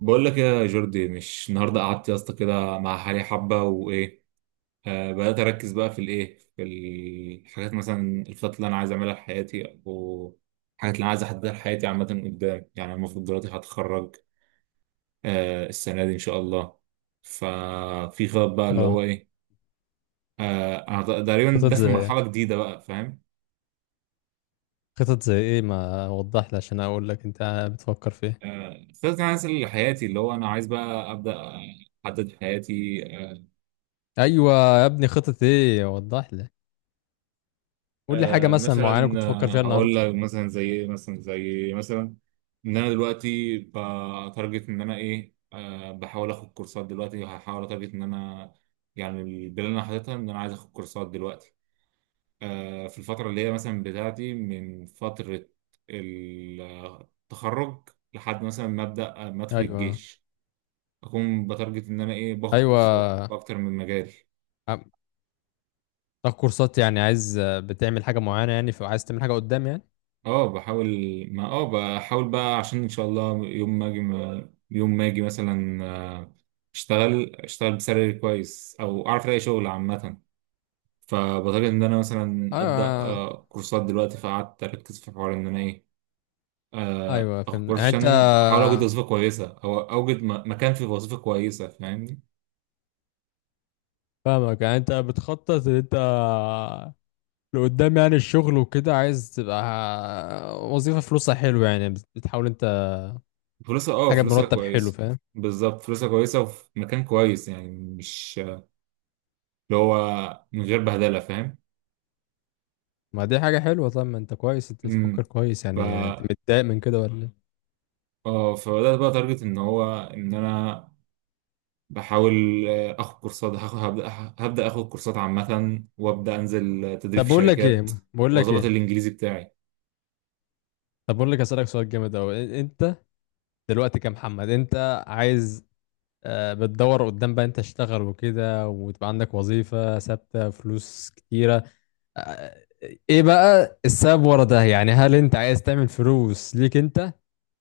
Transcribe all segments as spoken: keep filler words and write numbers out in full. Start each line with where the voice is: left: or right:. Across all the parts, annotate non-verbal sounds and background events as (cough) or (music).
right: بقول لك ايه يا جوردي، مش النهارده قعدت يا اسطى كده مع حالي حبه، وايه. آه بدات اركز بقى في الايه في الحاجات، مثلا الخطط اللي انا عايز اعملها في حياتي، او الحاجات اللي انا عايز احددها لحياتي عامه قدام. يعني أنا المفروض دلوقتي هتخرج آه السنه دي ان شاء الله. ففي خطط بقى، اللي هو
left: اه.
right: ايه. آه انا تقريبا
left: خطط زي
right: داخل مرحله
left: ايه
right: جديده بقى، فاهم؟
left: خطط زي ايه ما وضح لي عشان اقول لك، انت بتفكر في ايه؟
right: آه خطط انا عايز لحياتي، اللي هو انا عايز بقى ابدا احدد حياتي.
left: ايوه يا ابني، خطط ايه؟ وضح لي. قول لي حاجه
right: آه،
left: مثلا معينه كنت
right: مثلا
left: بتفكر
right: آه،
left: فيها
right: هقول
left: النهارده.
right: لك مثلا زي ايه، مثلا زي إيه؟ مثلا ان انا دلوقتي بتارجت ان انا ايه، آه، بحاول اخد كورسات دلوقتي، هحاول اتارجت ان انا. يعني البلان اللي انا حاططها ان انا عايز اخد كورسات دلوقتي، آه، في الفتره اللي هي مثلا بتاعتي من فتره التخرج، لحد مثلا ما ابدا آه، ما ادخل
left: ايوه،
right: الجيش. اكون بتارجت ان انا ايه، باخد كورسات
left: ايوه.
right: في اكتر من مجال.
left: عم- تاخد كورسات، يعني عايز بتعمل حاجه معينه يعني، فعايز تعمل حاجه قدام يعني.
right: اه، بحاول، ما اه بحاول بقى، عشان ان شاء الله يوم ما اجي، يوم ما اجي مثلا آه، اشتغل اشتغل بسالري كويس، او اعرف الاقي شغل عامه. فبطلت ان انا مثلا ابدا
left: ايوه.
right: آه، كورسات دلوقتي، فقعدت اركز في حوار ان انا ايه، آه،
left: ايوه
right: اخد
left: فهمت،
right: كورس
left: يعني انت
right: عشان احاول اوجد وظيفه كويسه، او اوجد م- مكان في وظيفه كويسه، فاهمني.
left: فاهمك، يعني انت بتخطط ان انت لقدام، يعني الشغل وكده عايز تبقى وظيفه فلوسها حلو يعني، بتحاول انت
right: فلوسها اه
left: حاجه
right: فلوسها
left: بمرتب حلو،
right: كويسه.
left: فاهم.
right: بالظبط، فلوسها كويسه وفي مكان كويس، يعني مش اللي هو من غير بهدله، فاهم؟
left: ما دي حاجة حلوة. طب ما انت كويس، انت تفكر
right: امم
left: كويس يعني. انت متضايق من كده ولا ايه؟
right: اه، فبدأت بقى تارجت ان هو ان انا بحاول، آه، اخد كورسات، هاخد هبدأ هبدأ اخد كورسات عامة، وابدأ انزل آه، تدريب
left: طب
right: في
left: بقول لك
right: شركات،
left: ايه بقول لك
right: واظبط
left: ايه،
right: الانجليزي بتاعي.
left: طب بقول لك اسألك سؤال جامد اوي. انت دلوقتي كمحمد، انت عايز آه، بتدور قدام، بقى انت تشتغل وكده وتبقى عندك وظيفة ثابتة، فلوس كتيرة. آه، آه، ايه بقى السبب ورا ده؟ يعني هل انت عايز تعمل فلوس ليك انت،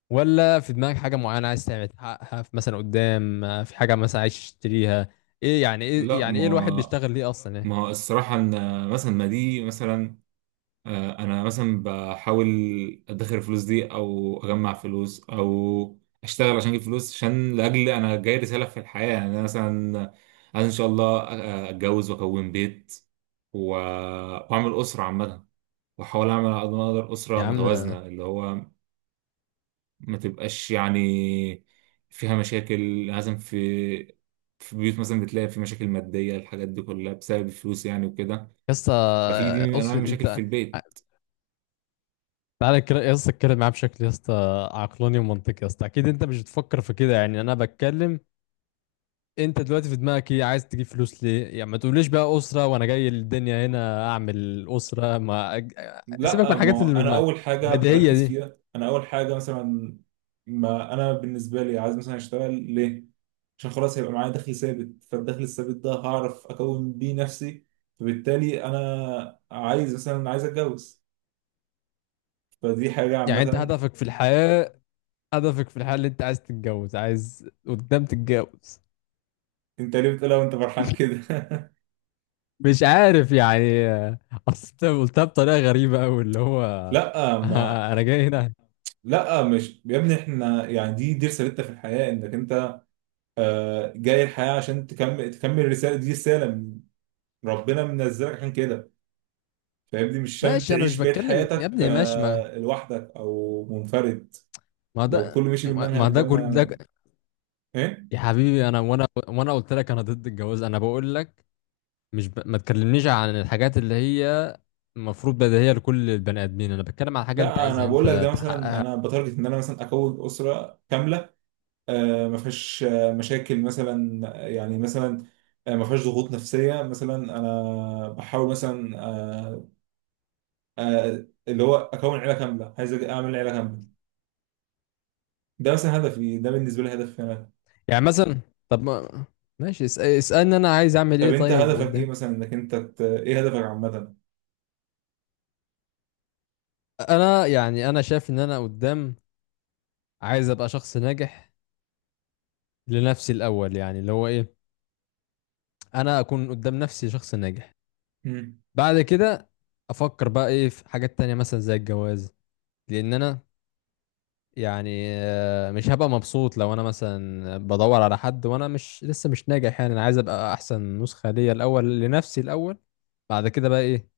left: ولا في دماغك حاجة معينة عايز تعمل تحققها في مثلا قدام، آه، في حاجة مثلا عايز تشتريها؟ ايه يعني، ايه
right: لا
left: يعني، ايه الواحد
right: ما
left: بيشتغل ليه اصلا، ايه؟
right: ما الصراحة ان آه، مثلا ما دي مثلا، آه، انا مثلا بحاول ادخر الفلوس دي، او اجمع فلوس، او اشتغل عشان اجيب فلوس، عشان لاجل انا جاي رسالة في الحياة، يعني انا مثلا عايز ان شاء الله آه، اتجوز واكون بيت و- واعمل اسرة عامة، واحاول اعمل على قد ما اقدر
left: يا
right: اسره
left: عم،
right: متوازنه، اللي هو ما تبقاش يعني فيها مشاكل. لازم في في بيوت مثلا بتلاقي في مشاكل ماديه، الحاجات دي كلها بسبب الفلوس يعني وكده.
left: يا اسطى،
right: ففي دي من انواع
left: اقصد
right: المشاكل في
left: انت،
right: البيت.
left: تعالى كده يا اسطى، اتكلم معاه بشكل يا اسطى عقلاني ومنطقي يا اسطى. اكيد انت مش بتفكر في كده، يعني انا بتكلم انت دلوقتي في دماغك ايه. عايز تجيب فلوس ليه؟ يعني ما تقوليش بقى اسره وانا جاي للدنيا هنا اعمل اسره، ما أج... سيبك من
right: لا،
left: الحاجات
right: ما
left: اللي
right: انا
left: ما-
right: اول حاجه
left: البديهيه
right: بركز
left: دي.
right: فيها، انا اول حاجه مثلا. ما انا بالنسبه لي عايز مثلا اشتغل ليه؟ عشان خلاص هيبقى معايا دخل ثابت، فالدخل الثابت ده هعرف اكون بيه نفسي، فبالتالي انا عايز مثلا عايز اتجوز، فدي حاجه
left: يعني انت
right: عامه.
left: هدفك في الحياه، هدفك في الحياه اللي انت عايز تتجوز؟ عايز قدام تتجوز؟
right: انت ليه بتقولها وانت فرحان كده؟ (laughs)
left: مش عارف يعني، اصل انت قلتها بطريقه غريبه قوي اللي هو
right: لا ما
left: (laughs) انا جاي هنا.
right: لا مش يا ابني، احنا يعني دي دي رسالتنا في الحياه، انك انت آه، جاي الحياه عشان تكمل تكمل الرساله، دي رساله من- ربنا منزلك عشان كده، فاهمني، مش عشان
left: ماشي، انا مش
right: تعيش بقيه
left: بتكلم يا
right: حياتك
left: ابني، ماشي. ما
right: آه، لوحدك او منفرد.
left: ما
right: لو كله
left: ده
right: مشي بالمنهج
left: ما ده
right: ده،
left: كل ده
right: ما...
left: ك-
right: ايه.
left: يا حبيبي، انا وانا وانا قلت لك انا ضد الجواز. انا بقول لك مش ب... ما تكلمنيش عن الحاجات اللي هي المفروض بديهية لكل البني ادمين. انا بتكلم عن حاجة انت
right: لا، انا
left: عايزها
right: بقول لك ده
left: انت
right: مثلا،
left: تحققها.
right: انا بتارجت ان انا مثلا اكون اسره كامله آه، ما فيهاش آه، مشاكل مثلا، يعني مثلا آه، ما فيهاش ضغوط نفسيه مثلا، انا بحاول مثلا آه، آه، اللي هو اكون عيله كامله، عايز أج- اعمل عيله كامله، ده مثلا هدفي، ده بالنسبه لي هدفي انا.
left: يعني مثلا، طب ما... ماشي، اس... اسألني انا عايز اعمل
right: طب
left: ايه
right: انت
left: طيب
right: هدفك ايه
left: قدام.
right: مثلا، انك انت ت... ايه هدفك عامه؟
left: انا يعني انا شايف ان انا قدام عايز ابقى شخص ناجح لنفسي الاول، يعني اللي هو ايه، انا اكون قدام نفسي شخص ناجح.
right: مم.
left: بعد كده افكر بقى ايه في حاجات تانية مثلا زي الجواز. لان انا يعني آه، مش هبقى مبسوط لو انا مثلا بدور على حد وانا مش لسه مش ناجح. يعني انا عايز ابقى احسن نسخة ليا الاول، لنفسي الاول. بعد كده بقى ايه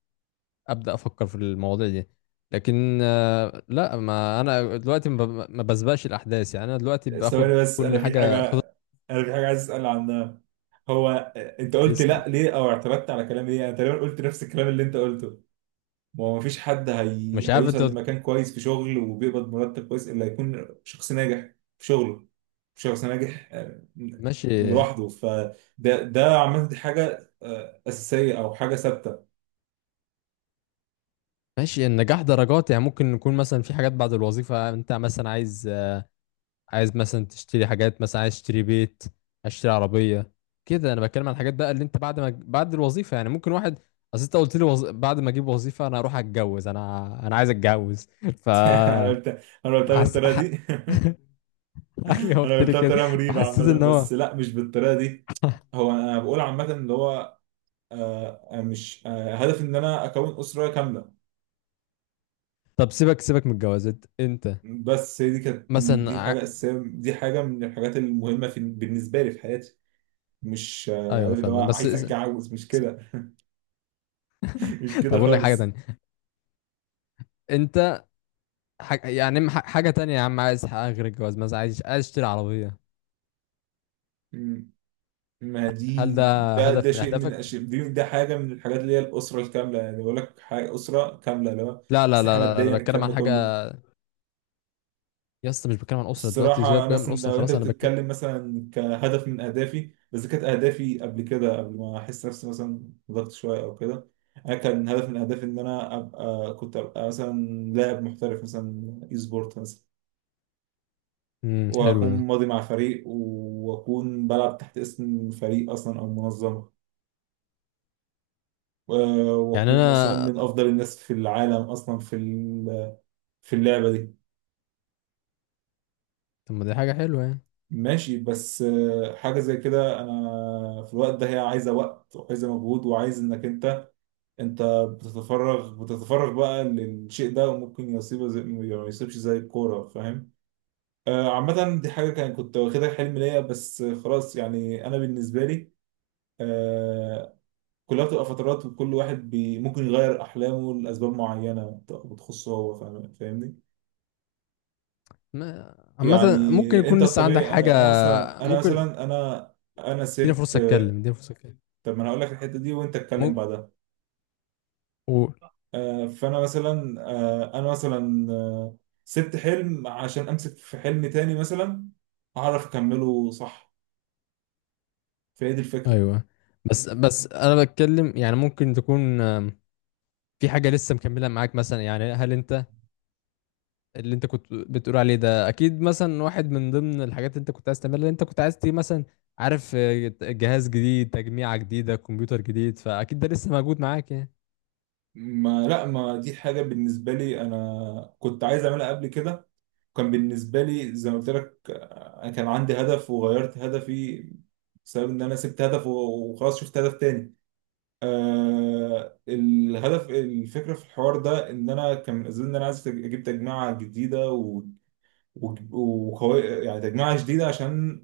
left: ابدا افكر في المواضيع دي. لكن آه، لا، ما انا دلوقتي ما ب- ما بسبقش الاحداث، يعني انا دلوقتي باخد
right: ثواني بس،
left: كل
right: انا في حاجه
left: حاجة خطوة.
right: انا في حاجه عايز اسال عنها. هو آه، انت قلت
left: اسال.
right: لا ليه، او اعترضت على كلامي ليه؟ انا تقريبا قلت نفس الكلام اللي انت قلته. ما هو مفيش حد هي...
left: مش عارف، انت
right: هيوصل
left: قلت-
right: لمكان كويس في شغل وبيقبض مرتب كويس الا يكون شخص ناجح في شغله. شخص ناجح آه،
left: ماشي.
right: لوحده، فده ده عامة دي حاجة آه، أساسية أو حاجة ثابتة.
left: ماشي، النجاح درجات يعني. ممكن يكون مثلا في حاجات بعد الوظيفة، انت مثلا عايز، عايز مثلا تشتري حاجات، مثلا عايز تشتري بيت، عايز تشتري عربية. كده انا بتكلم عن الحاجات بقى اللي انت بعد ما بعد الوظيفة، يعني ممكن واحد. اصل انت قلت لي وظ... بعد ما اجيب وظيفة انا اروح اتجوز، انا انا عايز اتجوز (laughs) ف
right: (laughs) أنا قلت أنا قلتها
left: حس...
right: بالطريقة
left: ح...
right: دي.
left: (laughs) ايوه،
right: (laughs) أنا
left: قلت لي
right: قلتها
left: كده.
right: بطريقة مريبة
left: فحسيت
right: عامة،
left: ان هو،
right: بس لا، مش بالطريقة دي. هو أنا بقول عامة اللي هو آه، آه، مش آه، هدفي إن أنا أكون أسرة كاملة.
left: طب سيبك سيبك من الجوازات. انت
right: بس هي دي كانت،
left: مثلا
right: دي
left: ع...
right: حاجة أساسية، دي حاجة من الحاجات المهمة في بالنسبة لي في حياتي. مش آه،
left: ايوه
right: عارف اللي هو
left: فاهم، بس
right: عايز
left: اس-
right: اتجوز، مش كده. (laughs) مش
left: (laughs) طب
right: كده
left: اقول لك حاجة
right: خالص.
left: تانية. انت ح... يعني ح- حاجة تانية يا عم عايز تحققها غير الجواز، مثلا عايز عايز تشتري عربية.
right: مم. ما
left: هل
right: دي،
left: ده
right: ده
left: هدف
right: ده
left: من
right: شيء من
left: اهدافك؟
right: الاشياء دي، ده حاجه من الحاجات اللي هي الاسره الكامله، يعني بقول لك حاجه اسره كامله، اللي هو
left: لا، لا، لا،
right: صحه،
left: لا، لا. أنا
right: ماديا،
left: بتكلم
right: الكلام
left: عن
right: ده
left: حاجة
right: كله.
left: يا اسطى، مش بتكلم عن اسره دلوقتي.
right: الصراحه، انا
left: سيبك بقى من
right: مثلا
left: اسره،
right: لو انت
left: خلاص. انا بتكلم.
right: بتتكلم مثلا كهدف من اهدافي، بس كانت اهدافي قبل كده، قبل ما احس نفسي مثلا ضغط شويه او كده، انا كان هدف من اهدافي ان انا ابقى كنت ابقى مثلا لاعب محترف، مثلا اي سبورت مثلا،
left: امم، حلو
right: واكون
left: ده.
right: ماضي مع فريق، واكون بلعب تحت اسم فريق اصلا او منظمه، و-
left: يعني
right: واكون مثلا
left: انا،
right: من افضل الناس في العالم اصلا في ال- في اللعبه دي.
left: طب ما دي حاجه حلوه يعني.
right: ماشي، بس آه، حاجه زي كده انا في الوقت ده هي عايزه وقت وعايزه مجهود، وعايز انك انت انت بتتفرغ بتتفرغ بقى للشيء ده، وممكن يصيبه زي ما يصيبش، زي الكوره، فاهم؟ آه، عامة دي حاجة كان كنت واخدها حلم ليا، بس خلاص يعني أنا بالنسبة لي، آه، كلها بتبقى فترات، وكل واحد بي ممكن يغير أحلامه لأسباب معينة بت- بتخصه هو، فاهم- فاهمني.
left: ما... عامه ممكن
right: يعني
left: يكون
right: أنت
left: لسه عندك
right: الطبيعي،
left: حاجه.
right: أنا أنا مثلا أنا
left: ممكن،
right: مثلا أنا أنا
left: اديني
right: سبت.
left: فرصه اتكلم، اديني فرصه اتكلم.
right: طب ما أنا هقول لك الحتة دي وأنت اتكلم
left: ممكن.
right: بعدها.
left: قول.
right: آه، فأنا مثلا آه، أنا مثلا آه، سبت حلم عشان أمسك في حلم تاني، مثلا أعرف أكمله صح، فهي دي الفكرة.
left: ايوه، بس بس انا بتكلم يعني، ممكن تكون آم، في حاجه لسه مكمله معاك مثلا. يعني هل انت اللي انت كنت بتقول عليه ده اكيد مثلا واحد من ضمن الحاجات اللي انت كنت عايز تعملها، اللي انت كنت عايز تيجي مثلا. عارف، آه، جهاز جديد، تجميعه جديده، كمبيوتر جديد، فاكيد ده لسه موجود معاك يعني.
right: ما لا، ما دي حاجة بالنسبة لي أنا كنت عايز أعملها قبل كده، كان بالنسبة لي زي ما قلت لك، انا كان عندي هدف وغيرت هدفي، بسبب ان انا سبت هدف و- وخلاص شفت هدف تاني. آه الهدف، الفكره في الحوار ده ان انا كان من اسباب ان انا عايز تج- اجيب تجميعه جديده و- و- وقوي، يعني تجميعه جديده عشان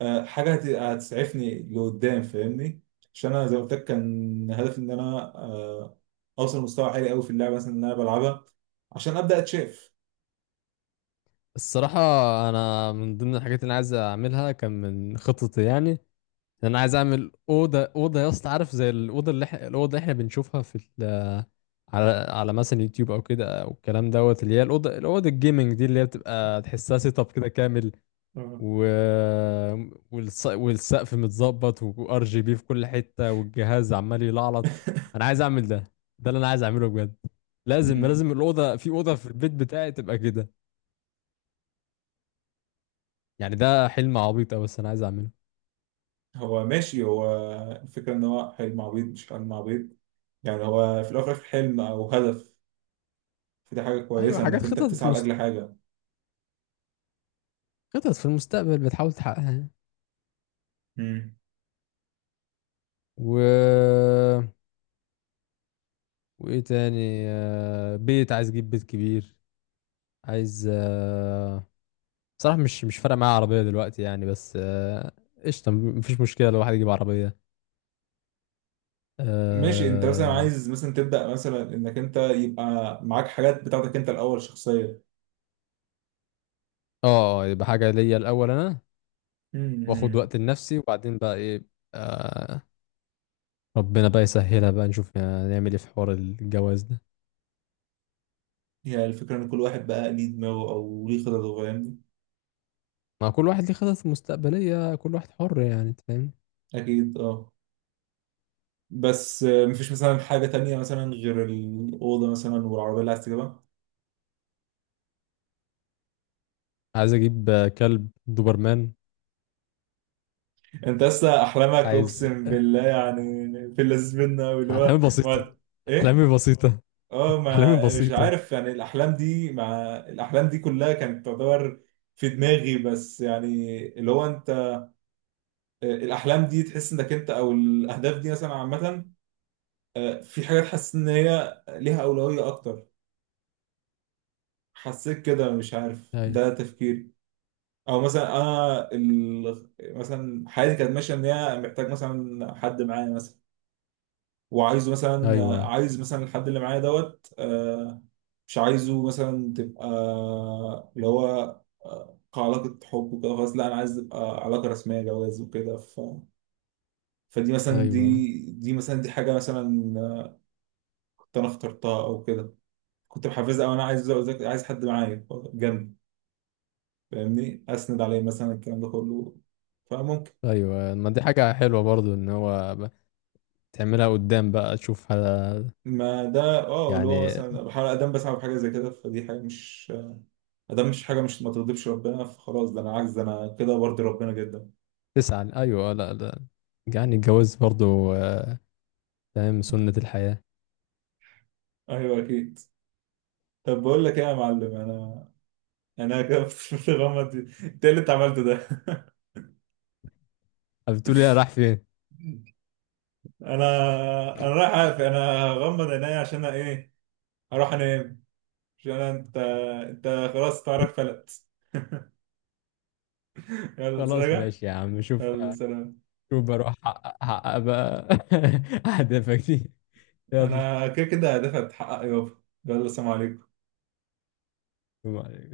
right: آه حاجه هت- هتسعفني لقدام، فاهمني. عشان انا زي ما قلت لك، كان هدفي ان انا آه اوصل مستوى عالي قوي في اللعبه مثلا اللي انا بلعبها، عشان ابدا اتشاف.
left: الصراحة، أنا من ضمن الحاجات اللي أنا عايز أعملها كان من خططي، يعني إن أنا عايز أعمل أوضة. أوضة يا اسطى، عارف زي الأوضة اللي إحنا، الأوضة اللي إحنا بنشوفها في ال... على على مثلا يوتيوب أو كده، أو الكلام دوت، اللي هي الأوضة الأوضة الجيمنج دي، اللي هي بتبقى تحسها سيت أب كده كامل.
right: آه.
left: و... والص... والسقف متظبط، وار جي بي في كل حتة، والجهاز عمال يلعلط. أنا عايز أعمل ده. ده اللي أنا عايز أعمله بجد. لازم لازم
right: (laughs)
left: الأوضة في، أوضة في البيت بتاعي تبقى كده. يعني ده حلم عبيط أوي، بس أنا عايز أعمله.
right: هو ماشي، هو الفكرة إن هو حلم عبيط مش حلم عبيط، يعني هو في الأول وفي الآخر حلم أو هدف، فدي حاجة
left: ايوه،
right: كويسة
left: حاجات،
right: إنك أنت
left: خطط في
right: بتسعى
left: مست...
right: لأجل حاجة.
left: خطط في المستقبل بتحاول تحققها.
right: مم.
left: و وايه تاني، آه، بيت، عايز اجيب بيت كبير. عايز، آه، صراحة مش مش فارقة معايا عربية دلوقتي يعني، بس آه، قشطة، مفيش مشكلة لو واحد يجيب عربية.
right: ماشي، أنت مثلا
left: اه.
right: عايز مثلا تبدأ مثلا إنك أنت يبقى معاك حاجات بتاعتك أنت الأول، شخصية.
left: آه، آه، يبقى حاجة ليا الأول، أنا واخد
right: مم.
left: وقت لنفسي، وبعدين بقى ايه، آه، ربنا بقى يسهلها، بقى نشوف يعني نعمل ايه في حوار الجواز ده.
right: هي الفكرة إن كل واحد بقى ليه دماغه أو ليه خططه، فاهمني.
left: مع كل واحد ليه خطط مستقبلية، كل واحد حر يعني، أنت فاهم.
right: أكيد، أه. بس آه، مفيش مثلا حاجة تانية مثلا غير الأوضة مثلا والعربية اللي عايز تجيبها؟
left: عايز اجيب كلب دوبرمان.
right: انت اصلا احلامك،
left: عايز.
right: اقسم بالله يعني، في اللذيذ منه أوي، اللي هو
left: احلامي بسيطة.
right: ما... ايه.
left: احلامي بسيطة.
right: اه
left: احلامي
right: ما مش
left: بسيطة.
right: عارف يعني، الاحلام دي مع الاحلام دي كلها كانت تعتبر في دماغي بس يعني، اللي هو انت آه، الاحلام دي تحس انك انت، او الاهداف دي مثلا عامه، آه، في حاجات حاسس ان هي ليها اولويه اكتر. حسيت كده؟ مش عارف،
left: ايوه،
right: ده تفكيري. او مثلا انا ال... مثلا حياتي كانت ماشيه ان هي محتاج مثلا حد معايا مثلا، وعايزه مثلا
left: ايوه،
right: عايز مثلا الحد اللي معايا دوت، آه، مش عايزه مثلا تبقى اللي هو آه، كعلاقة حب وكده، خلاص لا، أنا عايز تبقى علاقة رسمية، جواز وكده، ف... فدي مثلا،
left: ايوه،
right: دي دي مثلا دي حاجة مثلا آه، كنت أنا اخترتها أو كده، كنت محفزها أو أنا عايز أذاكر- عايز حد معايا جنبي، فاهمني، أسند عليه مثلا الكلام ده كله، فممكن.
left: ايوه، ما دي حاجة حلوة برضو، ان هو ب- تعملها قدام بقى تشوفها
right: ما ده، اه اللي هو
left: يعني.
right: مثلا بحاول أقدم بسعى بحاجة زي كده، فدي حاجة مش... ده مش حاجة، مش ما تغضبش ربنا، فخلاص، ده أنا عجز، ده أنا كده برضي ربنا جدا.
left: تسعى، ايوه. لا، لا. يعني الجواز برضو آه، فاهم، سنة الحياة.
right: أيوه، أكيد. طب بقول لك إيه يا معلم، أنا أنا كده (laughs) في الغمة دي، إنت إيه اللي أنت عملته ده؟ (laughs)
left: طب بتقولي انا راح فين؟
right: أنا أنا رايح أقفل، أنا هغمض عينيا عشان أنا إيه، أروح أنام، عشان أنا، أنت أنت خلاص تعرف فلت. (laughs) يلا
left: خلاص
right: سلام.
left: ماشي يا عم، شوف.
right: يلا سلام.
left: شوف بروح، احقق أحقق بقى (laughs) اهدافك دي.
right: أنا كده كده هدفها تتحقق يابا، يلا سلام عليكم.
left: يلا.